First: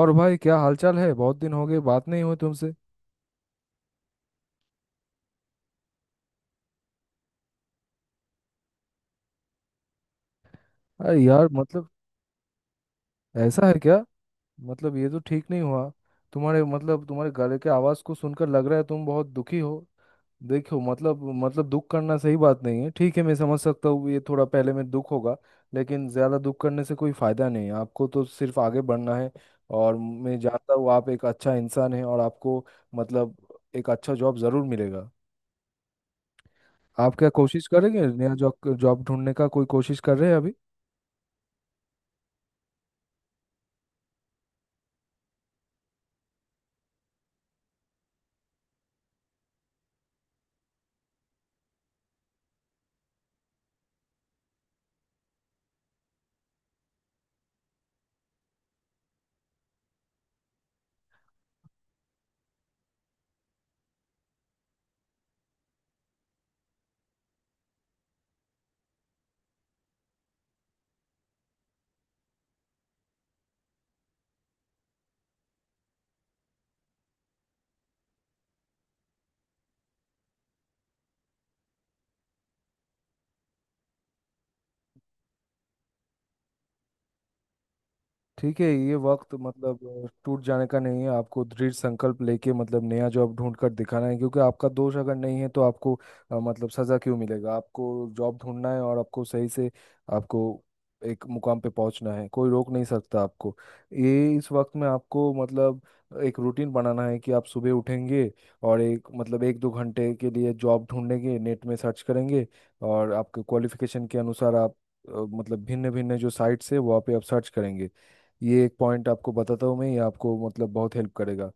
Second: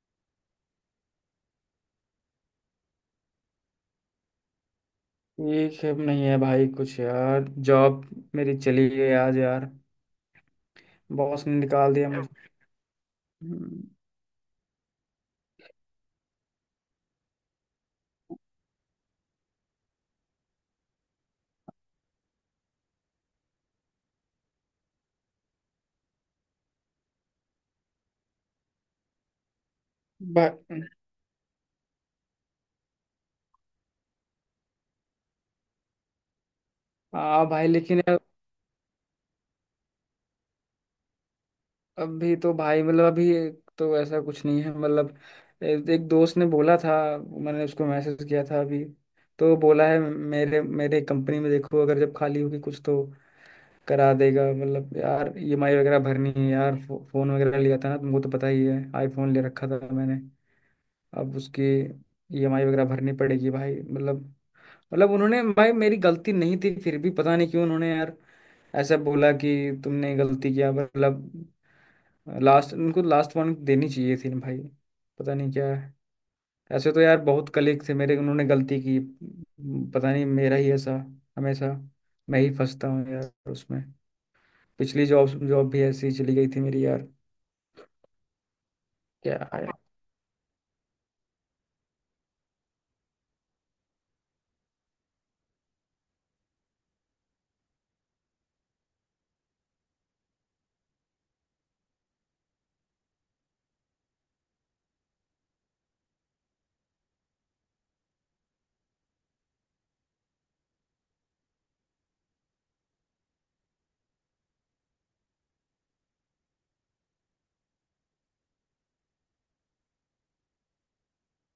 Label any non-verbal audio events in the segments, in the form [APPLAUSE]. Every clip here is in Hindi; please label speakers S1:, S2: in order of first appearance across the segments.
S1: और भाई क्या हालचाल है। बहुत दिन हो गए बात नहीं हुई तुमसे।
S2: ठीक है नहीं है भाई कुछ यार जॉब मेरी चली गई आज यार।
S1: अरे
S2: बॉस
S1: यार
S2: ने
S1: मतलब
S2: निकाल दिया मुझे।
S1: ऐसा है क्या? मतलब ये तो ठीक नहीं हुआ। तुम्हारे तुम्हारे गले के आवाज़ को सुनकर लग रहा है तुम बहुत दुखी हो। देखो मतलब दुख करना सही बात नहीं है। ठीक है, मैं समझ सकता हूँ ये थोड़ा पहले में दुख होगा। लेकिन ज़्यादा दुख करने से कोई फ़ायदा नहीं है, आपको तो सिर्फ आगे बढ़ना है। और मैं
S2: बा-
S1: जानता हूँ आप एक अच्छा इंसान हैं और आपको मतलब एक अच्छा जॉब ज़रूर मिलेगा। आप क्या
S2: हाँ
S1: कोशिश
S2: भाई लेकिन
S1: करेंगे?
S2: यार।
S1: नया जॉब जॉब ढूंढने का कोई कोशिश कर रहे हैं अभी?
S2: अभी तो भाई मतलब अभी तो ऐसा कुछ नहीं है मतलब। एक दोस्त ने बोला था। मैंने उसको मैसेज किया था अभी। तो बोला है मेरे मेरे कंपनी में देखो अगर जब खाली होगी कुछ तो करा देगा। मतलब यार ईएमआई वगैरह भरनी है यार। फोन वगैरह लिया था ना तुमको तो पता ही है। आईफोन ले रखा था मैंने। अब उसकी ईएमआई वगैरह भरनी पड़ेगी भाई मतलब। मतलब उन्होंने भाई मेरी गलती नहीं थी फिर भी पता नहीं क्यों उन्होंने यार ऐसा बोला कि तुमने गलती किया मतलब। लास्ट उनको लास्ट वार्निंग देनी चाहिए थी ना भाई। पता नहीं क्या है। ऐसे तो यार बहुत कलीग थे मेरे उन्होंने गलती की। पता नहीं मेरा ही ऐसा हमेशा मैं ही फंसता हूँ यार उसमें। पिछली जॉब जॉब भी ऐसी ही चली गई थी मेरी यार।
S1: ठीक है, ये वक्त
S2: क्या।
S1: मतलब टूट जाने का नहीं है। आपको दृढ़ संकल्प लेके मतलब नया जॉब ढूंढ कर दिखाना है, क्योंकि आपका दोष अगर नहीं है तो आपको मतलब सजा क्यों मिलेगा आपको? जॉब ढूंढना है और आपको सही से, आपको एक मुकाम पे पहुंचना है, कोई रोक नहीं सकता आपको। ये इस वक्त में आपको मतलब एक रूटीन बनाना है कि आप सुबह उठेंगे, और एक मतलब एक दो घंटे के लिए जॉब ढूंढेंगे, नेट में सर्च करेंगे, और आपके क्वालिफिकेशन के अनुसार आप अ, मतलब भिन्न भिन्न जो साइट्स है वहाँ पे आप सर्च करेंगे। ये एक पॉइंट आपको बताता हूँ मैं, ये आपको मतलब बहुत हेल्प करेगा।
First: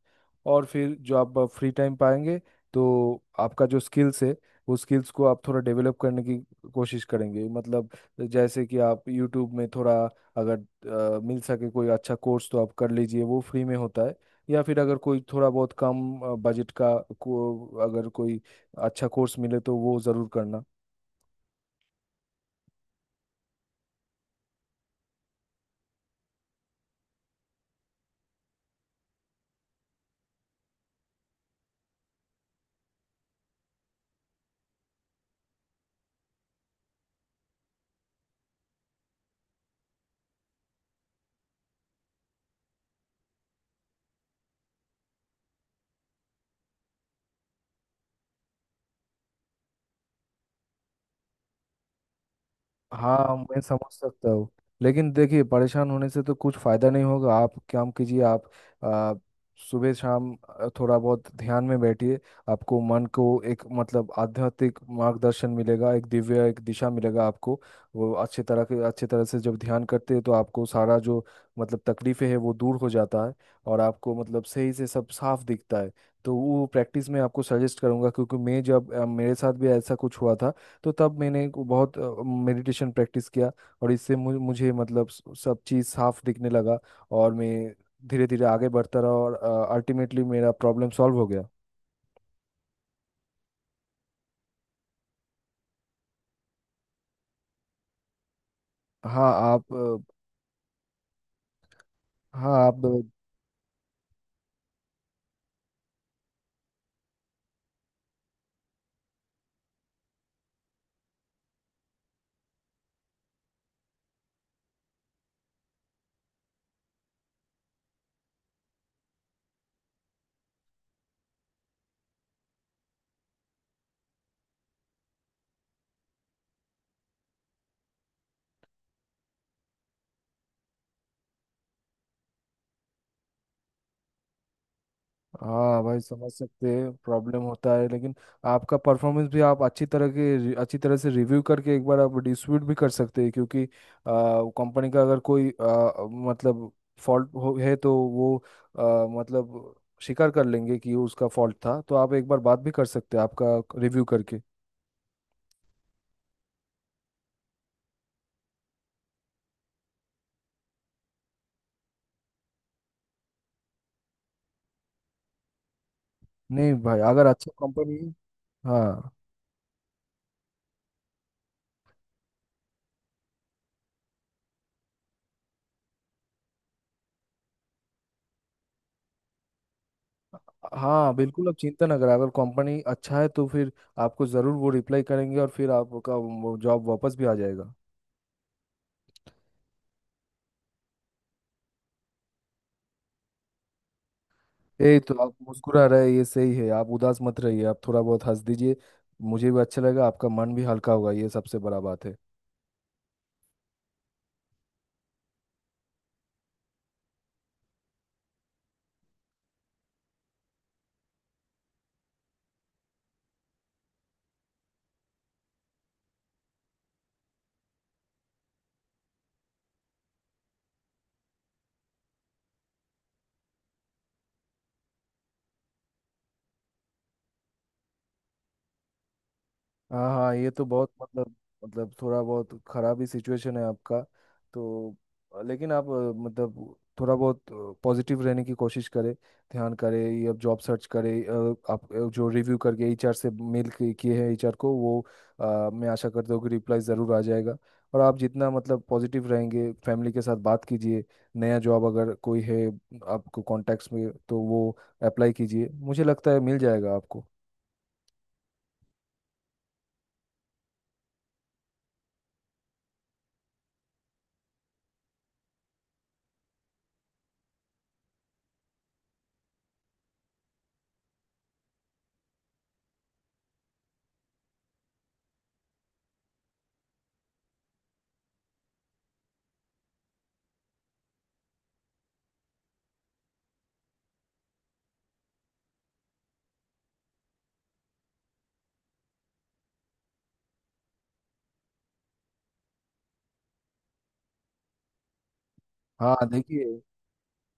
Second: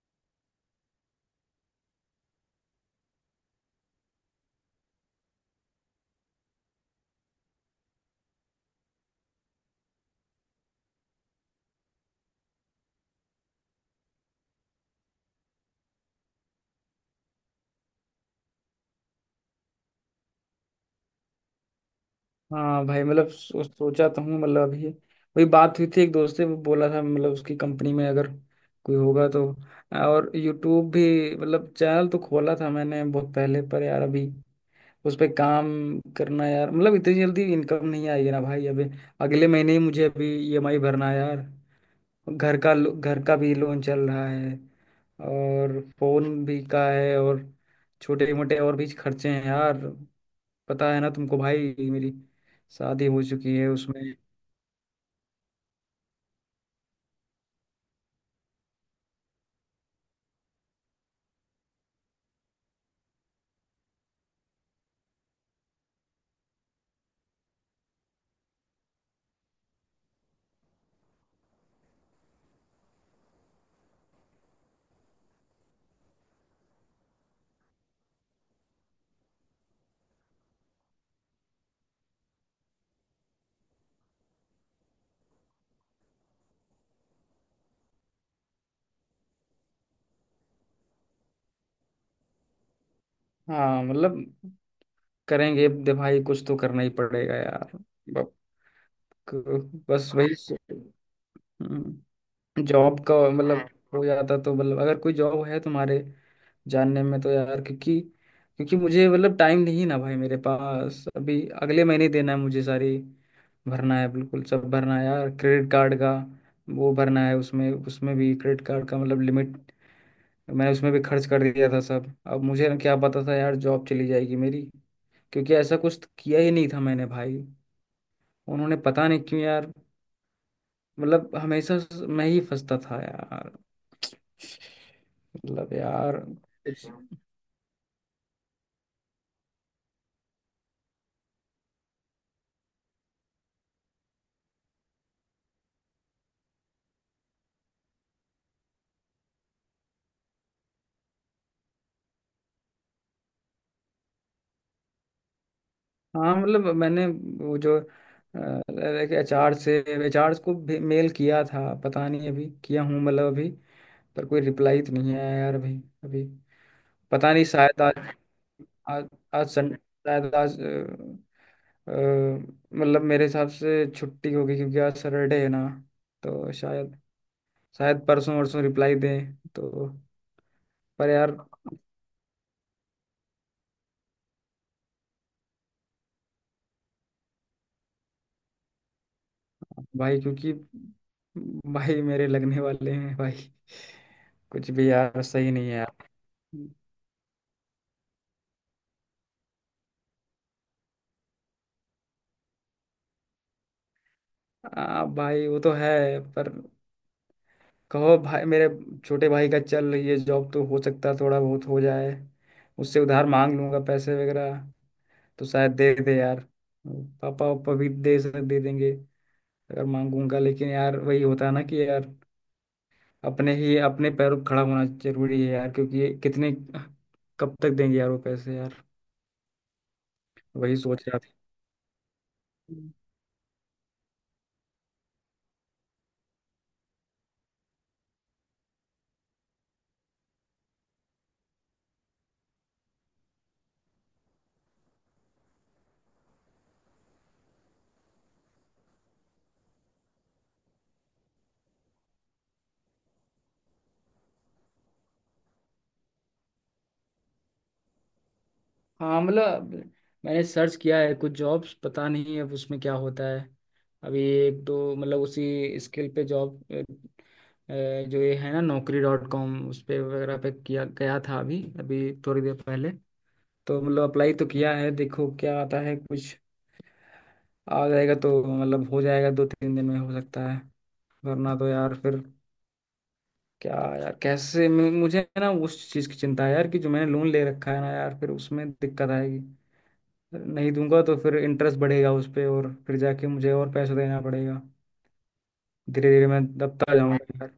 S1: और फिर जो आप फ्री टाइम पाएंगे तो आपका जो स्किल्स है वो स्किल्स को आप थोड़ा डेवलप करने की कोशिश करेंगे, मतलब जैसे कि आप यूट्यूब में थोड़ा, अगर मिल सके कोई अच्छा कोर्स तो आप कर लीजिए, वो फ्री में होता है। या फिर अगर कोई थोड़ा बहुत कम बजट का को अगर कोई अच्छा कोर्स मिले तो वो ज़रूर करना।
S2: हाँ भाई मतलब सोचा तो हूँ मतलब अभी वही बात हुई थी एक दोस्त से वो बोला था मतलब उसकी कंपनी में अगर कोई होगा तो। और यूट्यूब भी मतलब चैनल तो खोला था मैंने बहुत पहले पर यार अभी उस पे काम करना यार मतलब इतनी जल्दी इनकम नहीं आएगी ना भाई। अभी अगले महीने ही मुझे अभी ईएमआई भरना है यार। घर का भी लोन चल रहा है। और फोन भी का है। और छोटे मोटे और भी खर्चे हैं यार। पता है ना तुमको भाई मेरी शादी हो
S1: हाँ,
S2: चुकी
S1: मैं
S2: है
S1: समझ
S2: उसमें।
S1: सकता हूँ। लेकिन देखिए, परेशान होने से तो कुछ फायदा नहीं होगा, आप काम कीजिए। आप आ, सुबह शाम थोड़ा बहुत ध्यान में बैठिए, आपको मन को एक मतलब आध्यात्मिक मार्गदर्शन मिलेगा, एक दिव्य एक दिशा मिलेगा आपको। वो अच्छे तरह के अच्छे तरह से जब ध्यान करते हैं तो आपको सारा जो मतलब तकलीफें है वो दूर हो जाता है, और आपको मतलब सही से सब साफ दिखता है। तो वो प्रैक्टिस में आपको सजेस्ट करूंगा, क्योंकि मैं जब मेरे साथ भी ऐसा कुछ हुआ था, तो तब मैंने को बहुत मेडिटेशन प्रैक्टिस किया, और इससे मुझे मतलब सब चीज़ साफ दिखने लगा, और मैं धीरे धीरे आगे बढ़ता रहा, और अल्टीमेटली मेरा प्रॉब्लम सॉल्व हो गया।
S2: हाँ मतलब करेंगे। दे भाई कुछ तो करना ही पड़ेगा यार। बक-
S1: हाँ आप
S2: बस वही सो- हम्म,
S1: हाँ आप,
S2: जॉब का मतलब हो जाता तो मतलब अगर कोई जॉब है तुम्हारे जानने में तो यार। क्योंकि क्योंकि मुझे मतलब टाइम नहीं ना भाई मेरे पास। अभी अगले महीने देना है मुझे सारी भरना है बिल्कुल सब भरना है यार क्रेडिट कार्ड का। वो भरना है उसमें उसमें भी क्रेडिट कार्ड का मतलब लिमिट। मैंने उसमें भी खर्च कर दिया था सब। अब मुझे ना क्या पता था यार जॉब चली जाएगी मेरी। क्योंकि ऐसा कुछ तो किया ही नहीं था मैंने भाई। उन्होंने पता नहीं क्यों यार मतलब हमेशा मैं ही फंसता था यार मतलब
S1: हाँ भाई
S2: यार
S1: समझ सकते
S2: कुछ।
S1: हैं, प्रॉब्लम होता है। लेकिन आपका परफॉर्मेंस भी आप अच्छी तरह से रिव्यू करके एक बार आप डिस्प्यूट भी कर सकते हैं, क्योंकि कंपनी का अगर कोई मतलब फॉल्ट हो है तो वो मतलब स्वीकार कर लेंगे कि उसका फॉल्ट था, तो आप एक बार बात भी कर सकते हैं आपका रिव्यू करके।
S2: हाँ मतलब मैंने वो जो एचआर से एचआर को भी मेल किया था। पता नहीं अभी किया हूँ मतलब अभी। पर कोई रिप्लाई तो नहीं आया यार अभी अभी।
S1: नहीं भाई, अगर
S2: पता नहीं
S1: अच्छा
S2: शायद
S1: कंपनी,
S2: आज। आज
S1: हाँ,
S2: आज सन शायद आज। मतलब मेरे हिसाब से छुट्टी होगी क्योंकि आज सैटरडे है ना। तो शायद शायद परसों वरसों रिप्लाई दें तो। पर
S1: हाँ
S2: यार।
S1: बिल्कुल, आप चिंता ना करें, अगर कंपनी अच्छा है तो फिर आपको ज़रूर वो रिप्लाई करेंगे और फिर आपका जॉब वापस भी आ जाएगा।
S2: भाई क्योंकि भाई मेरे लगने वाले हैं भाई। कुछ भी
S1: यही तो,
S2: यार
S1: आप
S2: सही नहीं है
S1: मुस्कुरा रहे हैं,
S2: यार।
S1: ये सही है, आप उदास मत रहिए, आप थोड़ा बहुत हंस दीजिए, मुझे भी अच्छा लगा, आपका मन भी हल्का होगा, ये सबसे बड़ा बात है।
S2: भाई वो तो है पर कहो भाई मेरे छोटे भाई का चल रही है जॉब तो हो सकता है थोड़ा बहुत हो जाए। उससे उधार मांग लूंगा पैसे वगैरह। तो शायद दे दे यार। पापा वापा भी दे देंगे अगर मांगूंगा लेकिन यार वही होता है ना कि यार अपने ही अपने पैरों पर खड़ा होना जरूरी है यार। क्योंकि ये कितने कब तक देंगे यार वो पैसे यार।
S1: हाँ हाँ, ये तो
S2: वही
S1: बहुत
S2: सोच रहा था।
S1: मतलब, मतलब थोड़ा बहुत खराब ही सिचुएशन है आपका। तो लेकिन आप मतलब थोड़ा बहुत पॉजिटिव रहने की कोशिश करें, ध्यान करें ये, अब जॉब सर्च करें। आप जो रिव्यू करके एचआर से मेल किए हैं एचआर को, वो मैं आशा करता हूँ कि रिप्लाई ज़रूर आ जाएगा। और आप जितना मतलब पॉजिटिव रहेंगे, फैमिली के साथ बात कीजिए, नया जॉब अगर कोई है आपको कॉन्टैक्ट्स में तो वो अप्लाई कीजिए, मुझे लगता है मिल जाएगा आपको।
S2: हाँ मतलब मैंने सर्च किया है कुछ जॉब्स। पता नहीं अब उसमें क्या होता है। अभी एक दो मतलब उसी स्किल पे जॉब जो ये है ना naukri.com उस पे वगैरह पे किया गया था अभी अभी थोड़ी देर पहले। तो मतलब अप्लाई तो किया है देखो क्या आता है कुछ। आ जाएगा तो मतलब हो जाएगा दो तीन दिन में हो सकता है। वरना तो यार फिर क्या यार कैसे मुझे ना उस चीज़ की चिंता है यार कि जो मैंने लोन ले रखा है ना यार फिर उसमें दिक्कत आएगी। नहीं दूंगा तो फिर इंटरेस्ट बढ़ेगा उस पे और फिर जाके मुझे और पैसा देना पड़ेगा। धीरे
S1: हाँ
S2: धीरे मैं
S1: देखिए,
S2: दबता जाऊंगा यार।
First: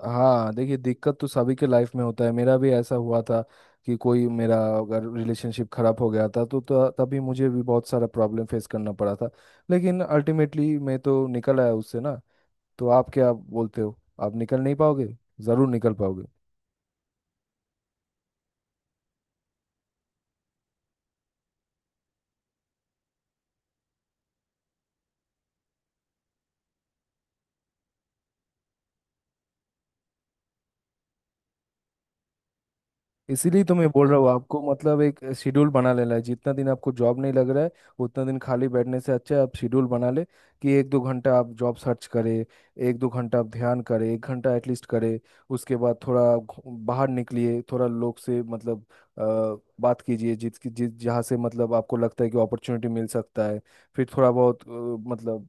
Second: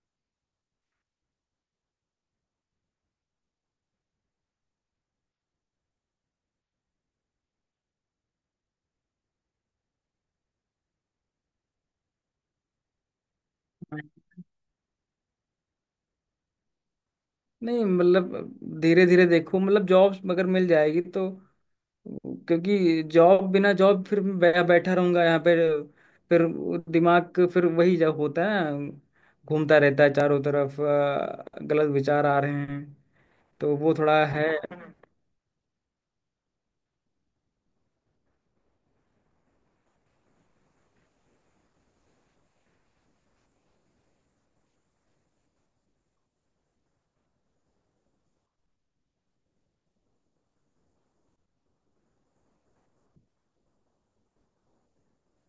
S1: हाँ देखिए, दिक्कत तो सभी के लाइफ में होता है, मेरा भी ऐसा हुआ था कि कोई मेरा अगर रिलेशनशिप खराब हो गया था, तो तभी मुझे भी बहुत सारा प्रॉब्लम फेस करना पड़ा था, लेकिन अल्टीमेटली मैं तो निकल आया उससे ना। तो आप क्या बोलते हो, आप निकल नहीं पाओगे? जरूर निकल पाओगे।
S2: नहीं मतलब धीरे धीरे देखो मतलब जॉब्स अगर मिल जाएगी तो। क्योंकि जॉब बिना जॉब फिर बैठा रहूंगा यहाँ पे। फिर वो दिमाग का फिर वही जब होता है ना, घूमता रहता है चारों तरफ गलत विचार आ रहे हैं।
S1: इसीलिए तो
S2: तो
S1: मैं
S2: वो
S1: बोल रहा
S2: थोड़ा
S1: हूँ
S2: है।
S1: आपको, मतलब एक शेड्यूल बना लेना है। जितना दिन आपको जॉब नहीं लग रहा है उतना दिन खाली बैठने से अच्छा है आप शेड्यूल बना ले, कि एक दो घंटा आप जॉब सर्च करें, एक दो घंटा आप ध्यान करें, एक घंटा एटलीस्ट करें, उसके बाद थोड़ा बाहर निकलिए, थोड़ा लोग से मतलब अ, बात कीजिए, जिस जिस जहाँ से मतलब आपको लगता है कि अपॉर्चुनिटी मिल सकता है, फिर थोड़ा बहुत मतलब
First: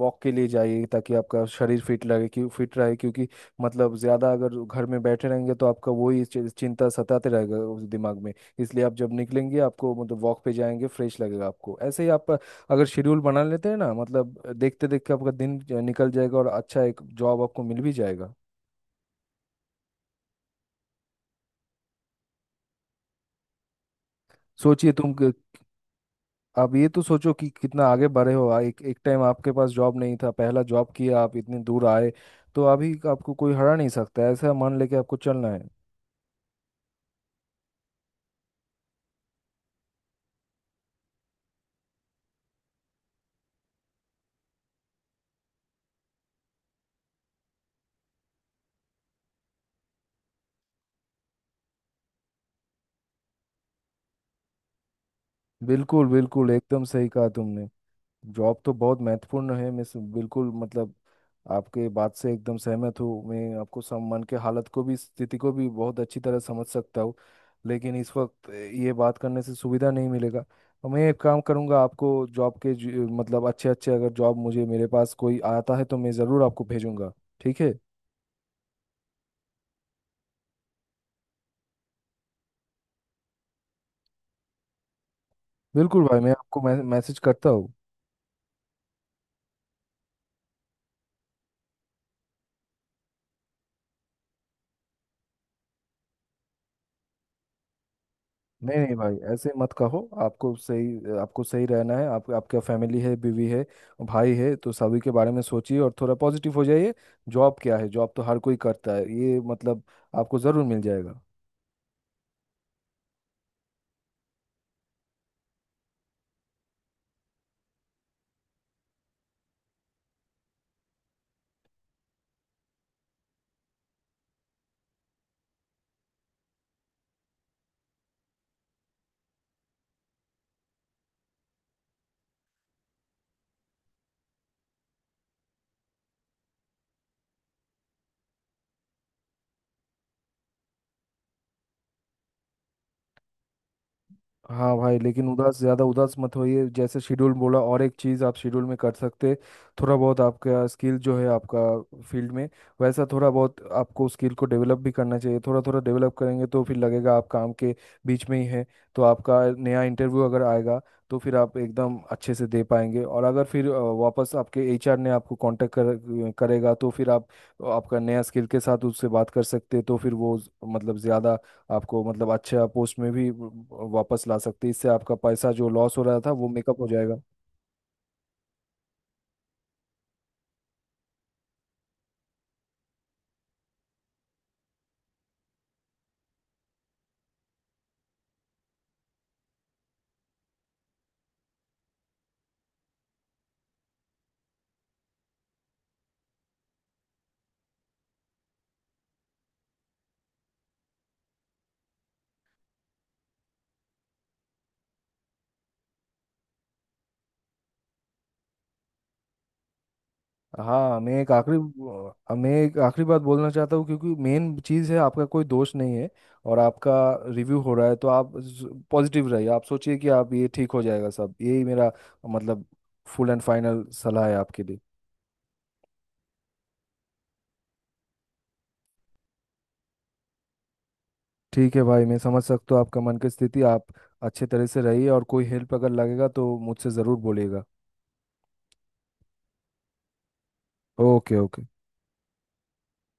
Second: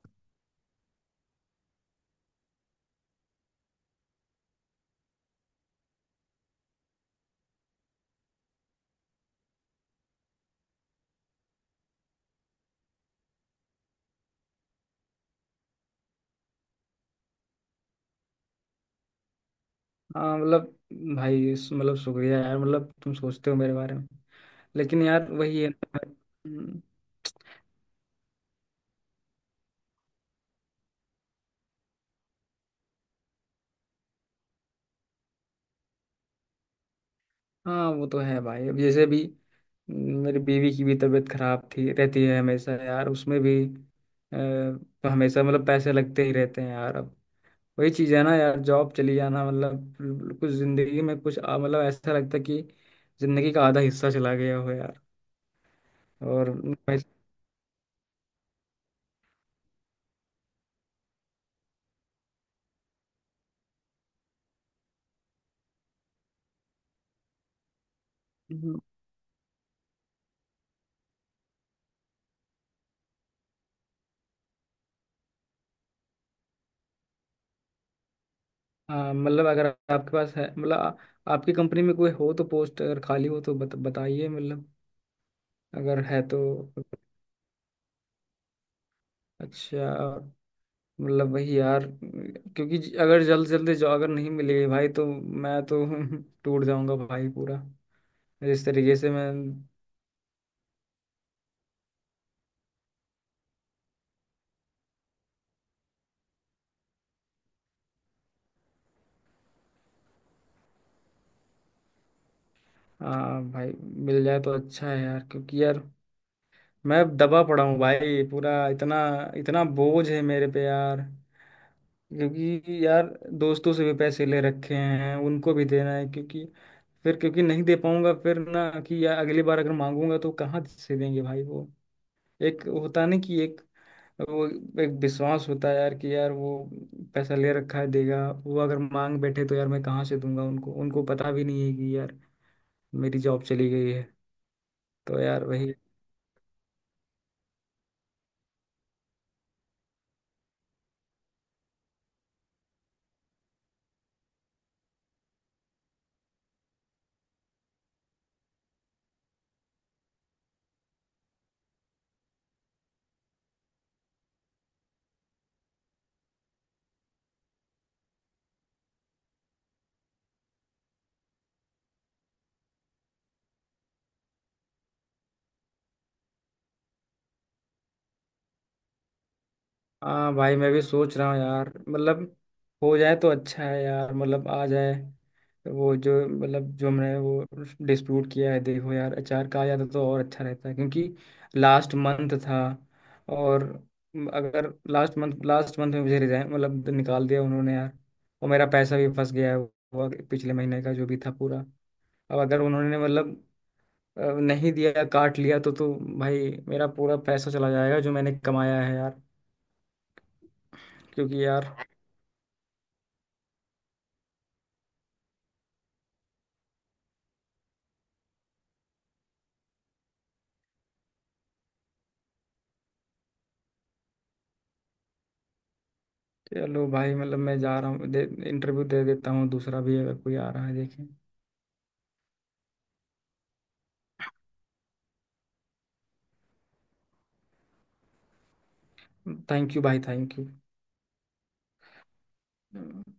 S1: वॉक के लिए जाइए ताकि आपका शरीर फिट लगे, क्यों फिट रहे क्योंकि मतलब ज्यादा अगर घर में बैठे रहेंगे तो आपका वही चिंता सताते रहेगा उस दिमाग में। इसलिए आप जब निकलेंगे आपको मतलब वॉक पे जाएंगे, फ्रेश लगेगा आपको, ऐसे ही आप अगर शेड्यूल बना लेते हैं ना, मतलब देखते देखते आपका दिन निकल जाएगा और अच्छा एक जॉब आपको मिल भी जाएगा।
S2: हाँ मतलब भाई मतलब शुक्रिया यार मतलब तुम सोचते हो मेरे बारे में।
S1: सोचिए
S2: लेकिन
S1: तुम
S2: यार वही है ना भाई।
S1: आप
S2: हम्म।
S1: ये तो सोचो कि कितना आगे बढ़े हो। एक एक टाइम आपके पास जॉब नहीं था, पहला जॉब किया, आप इतनी दूर आए, तो अभी आपको कोई हरा नहीं सकता, ऐसा मान लेके आपको चलना है।
S2: हाँ वो तो है भाई अब जैसे भी। मेरी बीवी की भी तबीयत खराब थी रहती है हमेशा यार उसमें भी। तो हमेशा मतलब पैसे लगते ही रहते हैं यार अब। वही चीज है ना यार जॉब चली जाना मतलब कुछ जिंदगी में कुछ मतलब ऐसा लगता है कि जिंदगी का आधा हिस्सा चला गया हो यार।
S1: बिल्कुल बिल्कुल,
S2: और
S1: एकदम
S2: वैसे-
S1: सही कहा तुमने। जॉब तो बहुत महत्वपूर्ण है, मैं बिल्कुल मतलब आपके बात से एकदम सहमत हूँ। मैं आपको सम मन के हालत को भी, स्थिति को भी बहुत अच्छी तरह समझ सकता हूँ, लेकिन इस वक्त
S2: हम्म।
S1: ये बात करने से सुविधा नहीं मिलेगा। तो मैं एक काम करूँगा, आपको जॉब के मतलब अच्छे अच्छे अगर जॉब मुझे मेरे पास कोई आता है तो मैं ज़रूर आपको भेजूंगा, ठीक है?
S2: हाँ, मतलब अगर आपके पास है मतलब आपकी कंपनी में कोई हो तो पोस्ट अगर खाली हो तो बताइए मतलब। अगर
S1: बिल्कुल भाई,
S2: है
S1: मैं
S2: तो।
S1: आपको मैसेज करता हूँ।
S2: अच्छा। मतलब वही यार। क्योंकि अगर जल्दी जॉब अगर नहीं मिलेगी भाई तो मैं तो [LAUGHS] टूट जाऊंगा भाई पूरा। जिस
S1: नहीं नहीं
S2: तरीके से
S1: भाई,
S2: मैं।
S1: ऐसे मत कहो, आपको सही, आपको सही रहना है। आप, आपका फैमिली है, बीवी है, भाई है, तो सभी के बारे में सोचिए और थोड़ा पॉजिटिव हो जाइए। जॉब क्या है, जॉब तो हर कोई करता है, ये मतलब आपको ज़रूर मिल जाएगा।
S2: हाँ भाई मिल जाए तो अच्छा है यार। क्योंकि यार मैं दबा पड़ा हूँ भाई पूरा। इतना इतना बोझ है मेरे पे यार। क्योंकि यार दोस्तों से भी पैसे ले रखे हैं उनको भी देना है। क्योंकि फिर क्योंकि नहीं दे पाऊंगा फिर ना कि यार अगली बार अगर मांगूंगा तो कहाँ से देंगे भाई वो। एक होता नहीं कि एक वो एक विश्वास होता है यार कि यार वो पैसा ले रखा है देगा। वो अगर मांग बैठे तो यार मैं कहाँ से दूंगा उनको। उनको पता भी नहीं है कि यार मेरी जॉब चली गई है।
S1: हाँ भाई,
S2: तो
S1: लेकिन
S2: यार
S1: उदास,
S2: वही।
S1: ज़्यादा उदास मत होइए, जैसे शेड्यूल बोला, और एक चीज़ आप शेड्यूल में कर सकते, थोड़ा बहुत आपका स्किल जो है आपका फील्ड में, वैसा थोड़ा बहुत आपको स्किल को डेवलप भी करना चाहिए, थोड़ा थोड़ा डेवलप करेंगे तो फिर लगेगा आप काम के बीच में ही है। तो आपका नया इंटरव्यू अगर आएगा तो फिर आप एकदम अच्छे से दे पाएंगे, और अगर फिर वापस आपके एचआर ने आपको कांटेक्ट करेगा तो फिर आप आपका नया स्किल के साथ उससे बात कर सकते, तो फिर वो मतलब ज़्यादा आपको मतलब अच्छा पोस्ट में भी वापस ला सकती है, इससे आपका पैसा जो लॉस हो रहा था वो मेकअप हो जाएगा।
S2: हाँ भाई मैं भी सोच रहा हूँ यार मतलब हो जाए तो अच्छा है यार मतलब आ जाए। वो जो मतलब जो हमने वो डिस्प्यूट किया है देखो यार अचार का आ जाता तो और अच्छा रहता है। क्योंकि लास्ट मंथ था। और अगर लास्ट मंथ में मुझे रिजाइन मतलब निकाल दिया उन्होंने यार। और मेरा पैसा भी फंस गया है वो पिछले महीने का जो भी था पूरा। अब अगर उन्होंने मतलब नहीं दिया काट लिया तो भाई मेरा पूरा पैसा चला जाएगा जो मैंने कमाया है यार।
S1: हाँ मैं एक
S2: क्योंकि
S1: आखिरी,
S2: यार।
S1: मैं एक आखिरी बात बोलना चाहता हूँ, क्योंकि मेन चीज़ है, आपका कोई दोष नहीं है और आपका रिव्यू हो रहा है तो आप पॉजिटिव रहिए, आप सोचिए कि आप ये ठीक हो जाएगा सब, यही मेरा मतलब फुल एंड फाइनल सलाह है आपके लिए।
S2: चलो भाई मतलब मैं जा रहा हूँ। दे इंटरव्यू दे देता हूँ दूसरा भी अगर कोई आ रहा है देखें।
S1: ठीक है भाई, मैं समझ सकता हूँ आपका मन की स्थिति। आप अच्छे तरह से रहिए और कोई हेल्प अगर लगेगा तो मुझसे ज़रूर बोलिएगा।
S2: थैंक यू भाई थैंक
S1: ओके ओके।
S2: यू।